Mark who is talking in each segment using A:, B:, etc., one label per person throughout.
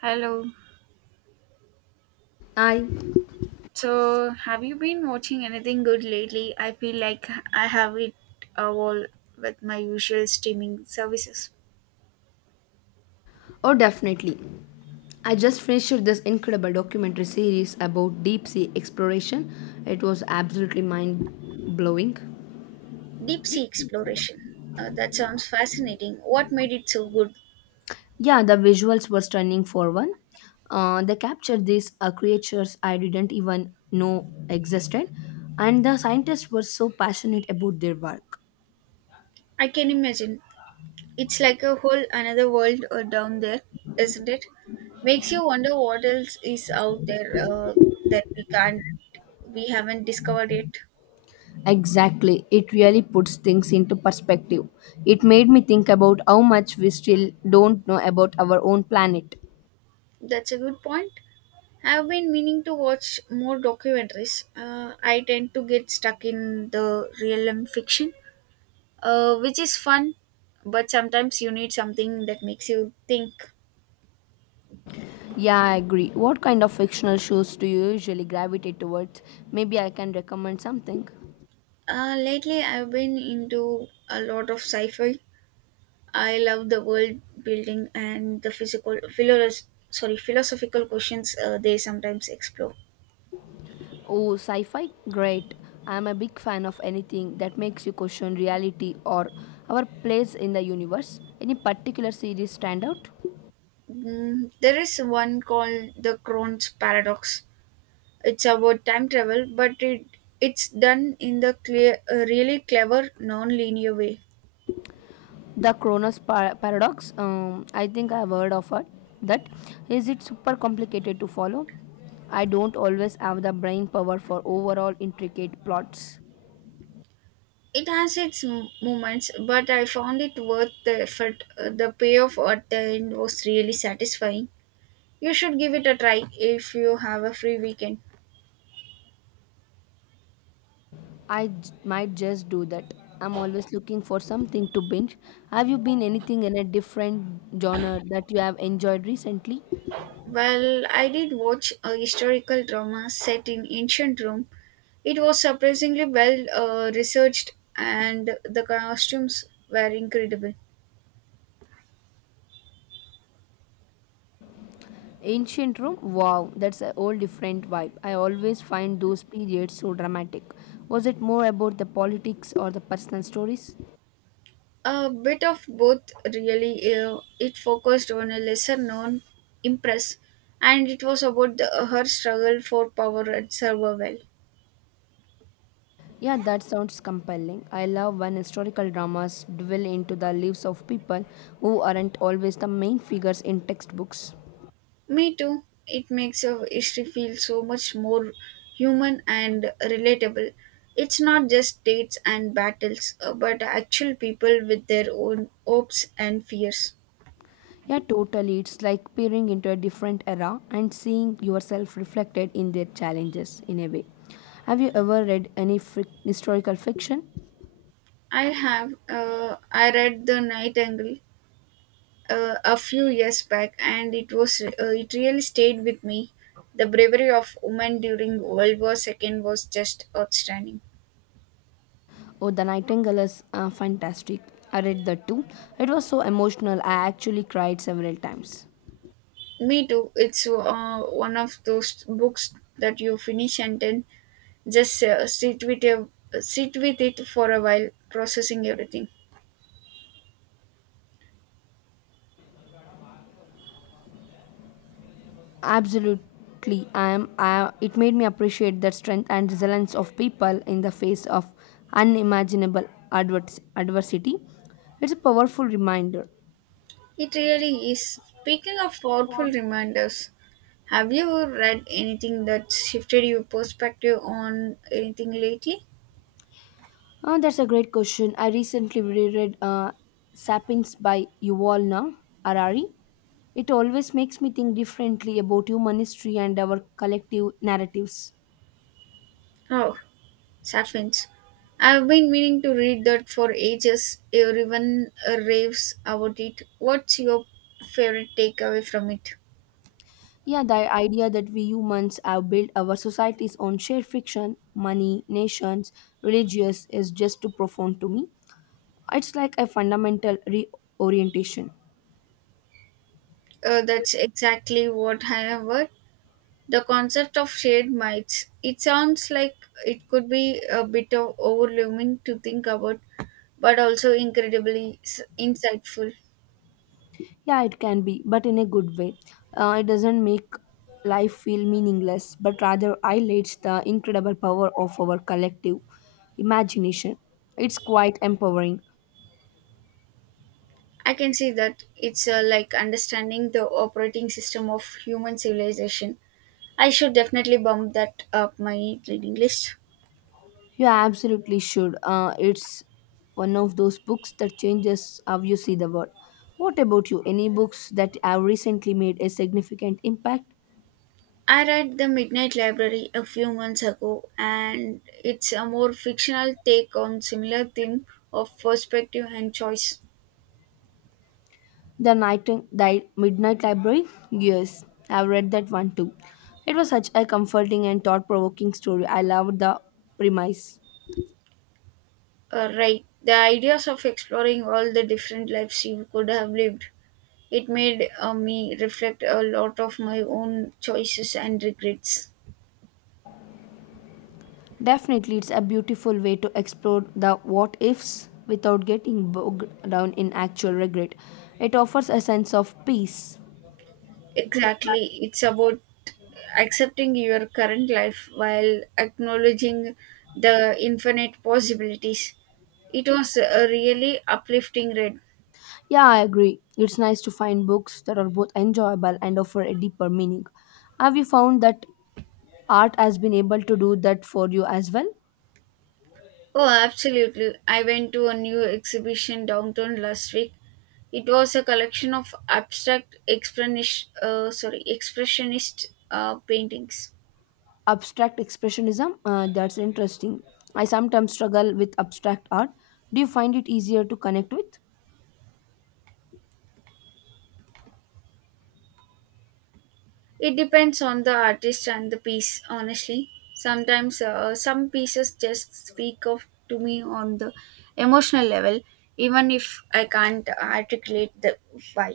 A: Hello.
B: I,
A: So, have you been watching anything good lately? I feel like I have it all with my usual streaming services.
B: oh, definitely. I just finished this incredible documentary series about deep sea exploration. It was absolutely mind blowing.
A: Deep sea exploration. That sounds fascinating. What made it so good?
B: Yeah, the visuals were stunning for one. They captured these creatures I didn't even know existed, and the scientists were so passionate about their work.
A: I can imagine. It's like a whole another world down there, isn't it? Makes you wonder what else is out there that we can't, we haven't discovered yet.
B: Exactly, it really puts things into perspective. It made me think about how much we still don't know about our own planet.
A: That's a good point. I've been meaning to watch more documentaries. I tend to get stuck in the realm fiction, which is fun, but sometimes you need something that makes you think.
B: Yeah, I agree. What kind of fictional shows do you usually gravitate towards? Maybe I can recommend something.
A: Lately, I've been into a lot of sci-fi. I love the world building and the philosophical questions they sometimes explore.
B: Oh, sci fi? Great. I'm a big fan of anything that makes you question reality or our place in the universe. Any particular series stand out?
A: There is one called the Crohn's paradox, it's about time travel, but it's done in the clear a really clever non-linear way.
B: The Cronus Paradox? I think I've heard of it. That Is it super complicated to follow? I don't always have the brain power for overall intricate plots.
A: It has its moments, but I found it worth the effort. The payoff at the end was really satisfying. You should give it a try if you have a free weekend.
B: Might just do that. I'm always looking for something to binge. Have you been anything in a different genre that you have enjoyed recently?
A: Well, I did watch a historical drama set in ancient Rome. It was surprisingly well researched, and the costumes were incredible.
B: Ancient Rome? Wow, that's a whole different vibe. I always find those periods so dramatic. Was it more about the politics or the personal stories?
A: A bit of both, really. It focused on a lesser known Empress, and it was about her struggle for power and survival.
B: Yeah, that sounds compelling. I love when historical dramas dwell into the lives of people who aren't always the main figures in textbooks.
A: Me too. It makes her history feel so much more human and relatable. It's not just dates and battles, but actual people with their own hopes and fears.
B: Yeah, totally. It's like peering into a different era and seeing yourself reflected in their challenges in a way. Have you ever read any fric historical fiction?
A: I have. I read The Nightingale a few years back, and it was it really stayed with me. The bravery of women during World War Two was just outstanding.
B: Oh, The Nightingale is fantastic. I read that too. It was so emotional. I actually cried several times.
A: Me too. It's one of those books that you finish and then just sit with it for a while, processing everything.
B: Absolutely, it made me appreciate the strength and resilience of people in the face of unimaginable adversity. It's a powerful reminder.
A: It really is. Speaking of powerful reminders, have you read anything that shifted your perspective on anything lately?
B: That's a great question. I recently reread Sapiens by Yuval Noah Harari. It always makes me think differently about human history and our collective narratives.
A: Oh, Sapphians. I've been meaning to read that for ages. Everyone raves about it. What's your favorite takeaway from it?
B: Yeah, the idea that we humans have built our societies on shared fiction, money, nations, religious is just too profound to me. It's like a fundamental reorientation.
A: That's exactly what I have heard. The concept of shared mites. It sounds like it could be a bit of overwhelming to think about, but also incredibly insightful.
B: Yeah, it can be, but in a good way. It doesn't make life feel meaningless, but rather highlights the incredible power of our collective imagination. It's quite empowering.
A: I can see that it's like understanding the operating system of human civilization. I should definitely bump that up my reading list.
B: You absolutely should. It's one of those books that changes how you see the world. What about you? Any books that have recently made a significant impact?
A: I read The Midnight Library a few months ago, and it's a more fictional take on similar theme of perspective and choice.
B: The Night the Midnight Library? Yes, I've read that one too. It was such a comforting and thought provoking story. I loved the premise.
A: Right, the ideas of exploring all the different lives you could have lived. It made me reflect a lot of my own choices and regrets.
B: Definitely, it's a beautiful way to explore the what ifs without getting bogged down in actual regret. It offers a sense of peace.
A: Exactly, it's about accepting your current life while acknowledging the infinite possibilities. It was a really uplifting read.
B: Yeah, I agree. It's nice to find books that are both enjoyable and offer a deeper meaning. Have you found that art has been able to do that for you as well?
A: Oh, absolutely. I went to a new exhibition downtown last week. It was a collection of expressionist paintings.
B: Abstract expressionism, that's interesting. I sometimes struggle with abstract art. Do you find it easier to connect with?
A: It depends on the artist and the piece, honestly. Sometimes some pieces just speak of to me on the emotional level, even if I can't articulate the why.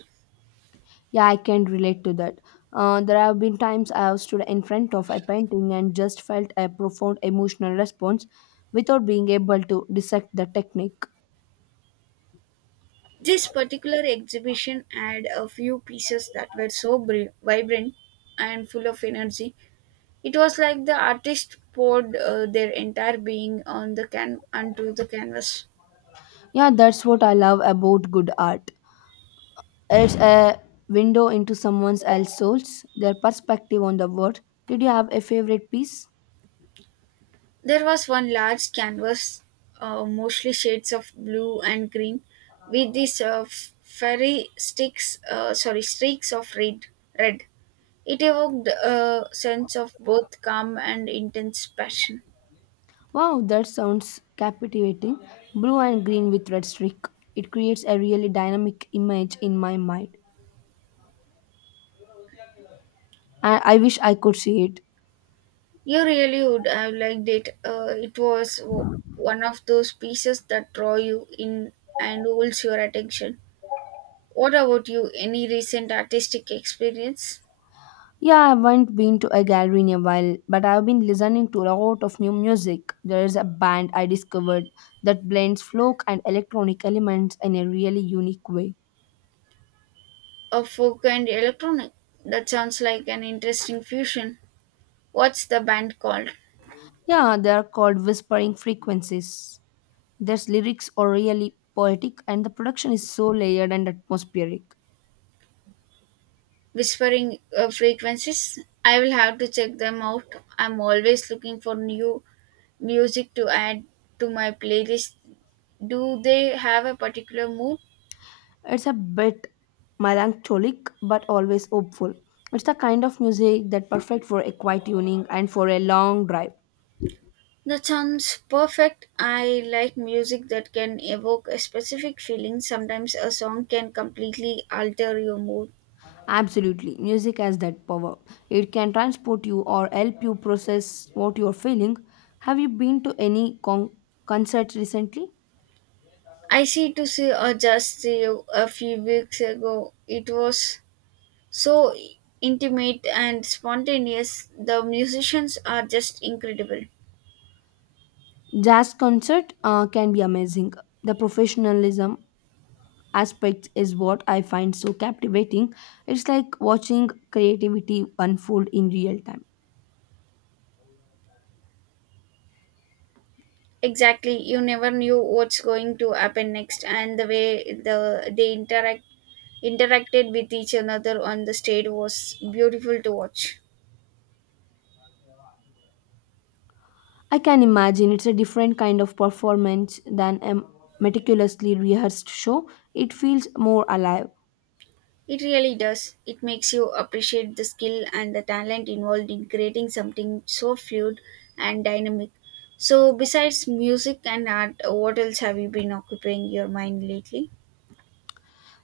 B: Yeah, I can relate to that. There have been times I have stood in front of a painting and just felt a profound emotional response without being able to dissect the technique.
A: This particular exhibition had a few pieces that were so vibrant and full of energy. It was like the artist poured their entire being on the can onto the canvas.
B: Yeah, that's what I love about good art. It's a window into someone else's souls, their perspective on the world. Did you have a favorite piece?
A: There was one large canvas, mostly shades of blue and green, with these streaks of red. Red. It evoked a sense of both calm and intense passion.
B: Wow, that sounds captivating. Blue and green with red streak. It creates a really dynamic image in my mind. I wish I could see it.
A: You really would have liked it. It was one of those pieces that draw you in and holds your attention. What about you? Any recent artistic experience
B: Yeah, I haven't been to a gallery in a while, but I've been listening to a lot of new music. There is a band I discovered that blends folk and electronic elements in a really unique way.
A: of folk and electronic? That sounds like an interesting fusion. What's the band called?
B: Yeah, they are called Whispering Frequencies. Their lyrics are really poetic, and the production is so layered and atmospheric.
A: Whispering Frequencies? I will have to check them out. I'm always looking for new music to add to my playlist. Do they have a particular mood?
B: It's a bit melancholic but always hopeful. It's the kind of music that perfect for a quiet evening and for a long drive.
A: That sounds perfect. I like music that can evoke a specific feeling. Sometimes a song can completely alter your mood.
B: Absolutely, music has that power. It can transport you or help you process what you're feeling. Have you been to any concert recently?
A: I see to see or just see you a few weeks ago. It was so intimate and spontaneous. The musicians are just incredible.
B: Jazz concert can be amazing. The professionalism aspect is what I find so captivating. It's like watching creativity unfold in real time.
A: Exactly, you never knew what's going to happen next, and the way they interacted with each another on the stage was beautiful to watch.
B: I can imagine it's a different kind of performance than a meticulously rehearsed show. It feels more alive.
A: It really does. It makes you appreciate the skill and the talent involved in creating something so fluid and dynamic. So, besides music and art, what else have you been occupying your mind lately?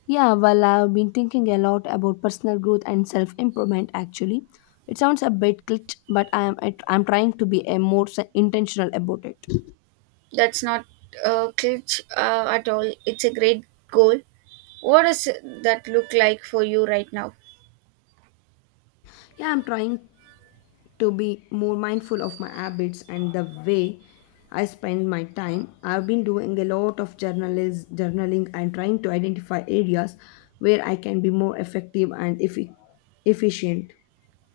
B: Yeah, well, I've been thinking a lot about personal growth and self improvement actually. It sounds a bit cliché, but I'm trying to be a more intentional about it.
A: That's not a glitch at all. It's a great goal. What does that look like for you right now?
B: Yeah, I'm trying to be more mindful of my habits and the way I spend my time. I've been doing a lot of journaling and trying to identify areas where I can be more effective and efficient.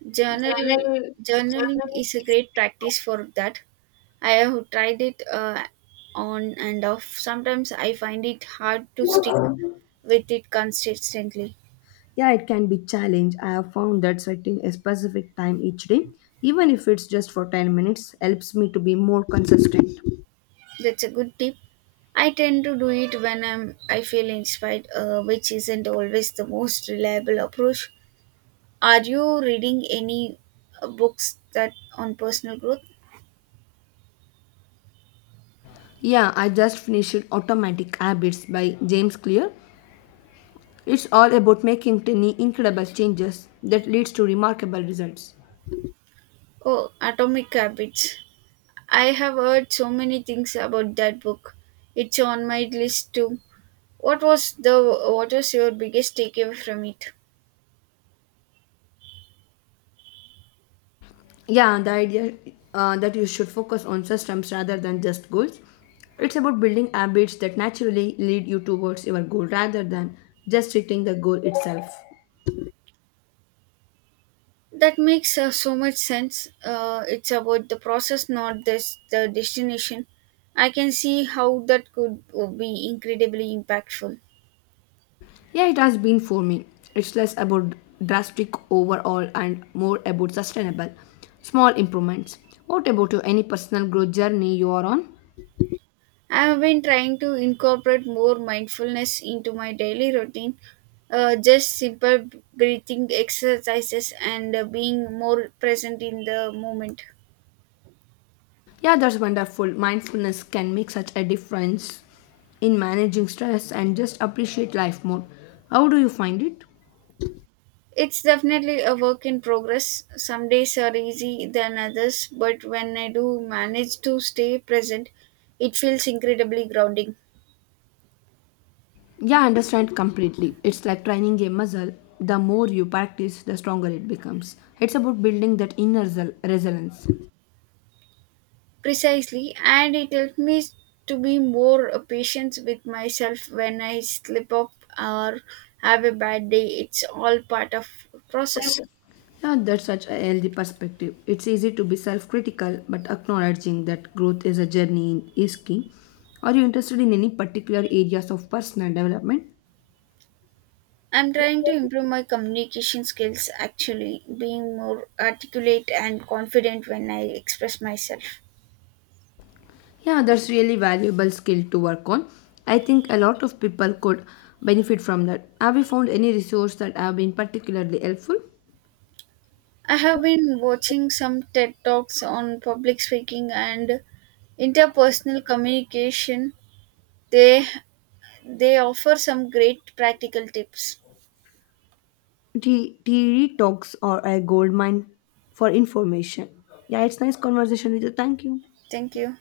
A: Journal
B: Journal,
A: Journaling
B: journaling.
A: is a great practice for that. I have tried it on and off. Sometimes I find it hard to stick with it consistently.
B: Yeah, it can be challenge. I have found that setting a specific time each day, even if it's just for 10 minutes, helps me to be more consistent.
A: That's a good tip. I tend to do it when I feel inspired, which isn't always the most reliable approach. Are you reading any books that on personal growth?
B: Yeah, I just finished Automatic Habits by James Clear. It's all about making tiny, incredible changes that leads to remarkable results.
A: Oh, Atomic Habits. I have heard so many things about that book. It's on my list too. What was the what was your biggest takeaway from it?
B: Yeah, the idea that you should focus on systems rather than just goals. It's about building habits that naturally lead you towards your goal rather than just hitting the goal itself.
A: That makes so much sense. It's about the process, not this the destination. I can see how that could be incredibly impactful.
B: Yeah, it has been for me. It's less about drastic overall and more about sustainable, small improvements. What about you? Any personal growth journey you are on?
A: I have been trying to incorporate more mindfulness into my daily routine, just simple breathing exercises, and being more present in the moment.
B: Yeah, that's wonderful. Mindfulness can make such a difference in managing stress and just appreciate life more. How do you find it?
A: It's definitely a work in progress. Some days are easy than others, but when I do manage to stay present, it feels incredibly grounding.
B: Yeah, I understand completely. It's like training a muscle. The more you practice, the stronger it becomes. It's about building that inner resilience.
A: Precisely, and it helps me to be more patient with myself when I slip up or have a bad day. It's all part of process.
B: Yeah, that's such a healthy perspective. It's easy to be self critical, but acknowledging that growth is a journey is key. Are you interested in any particular areas of personal development?
A: I'm trying to improve my communication skills actually, being more articulate and confident when I express myself.
B: Yeah, that's really valuable skill to work on. I think a lot of people could benefit from that. Have you found any resource that have been particularly helpful?
A: I have been watching some TED Talks on public speaking and interpersonal communication. They they offer some great practical tips.
B: TED Talks are a gold mine for information. Yeah, it's nice conversation with you. Thank you.
A: Thank you.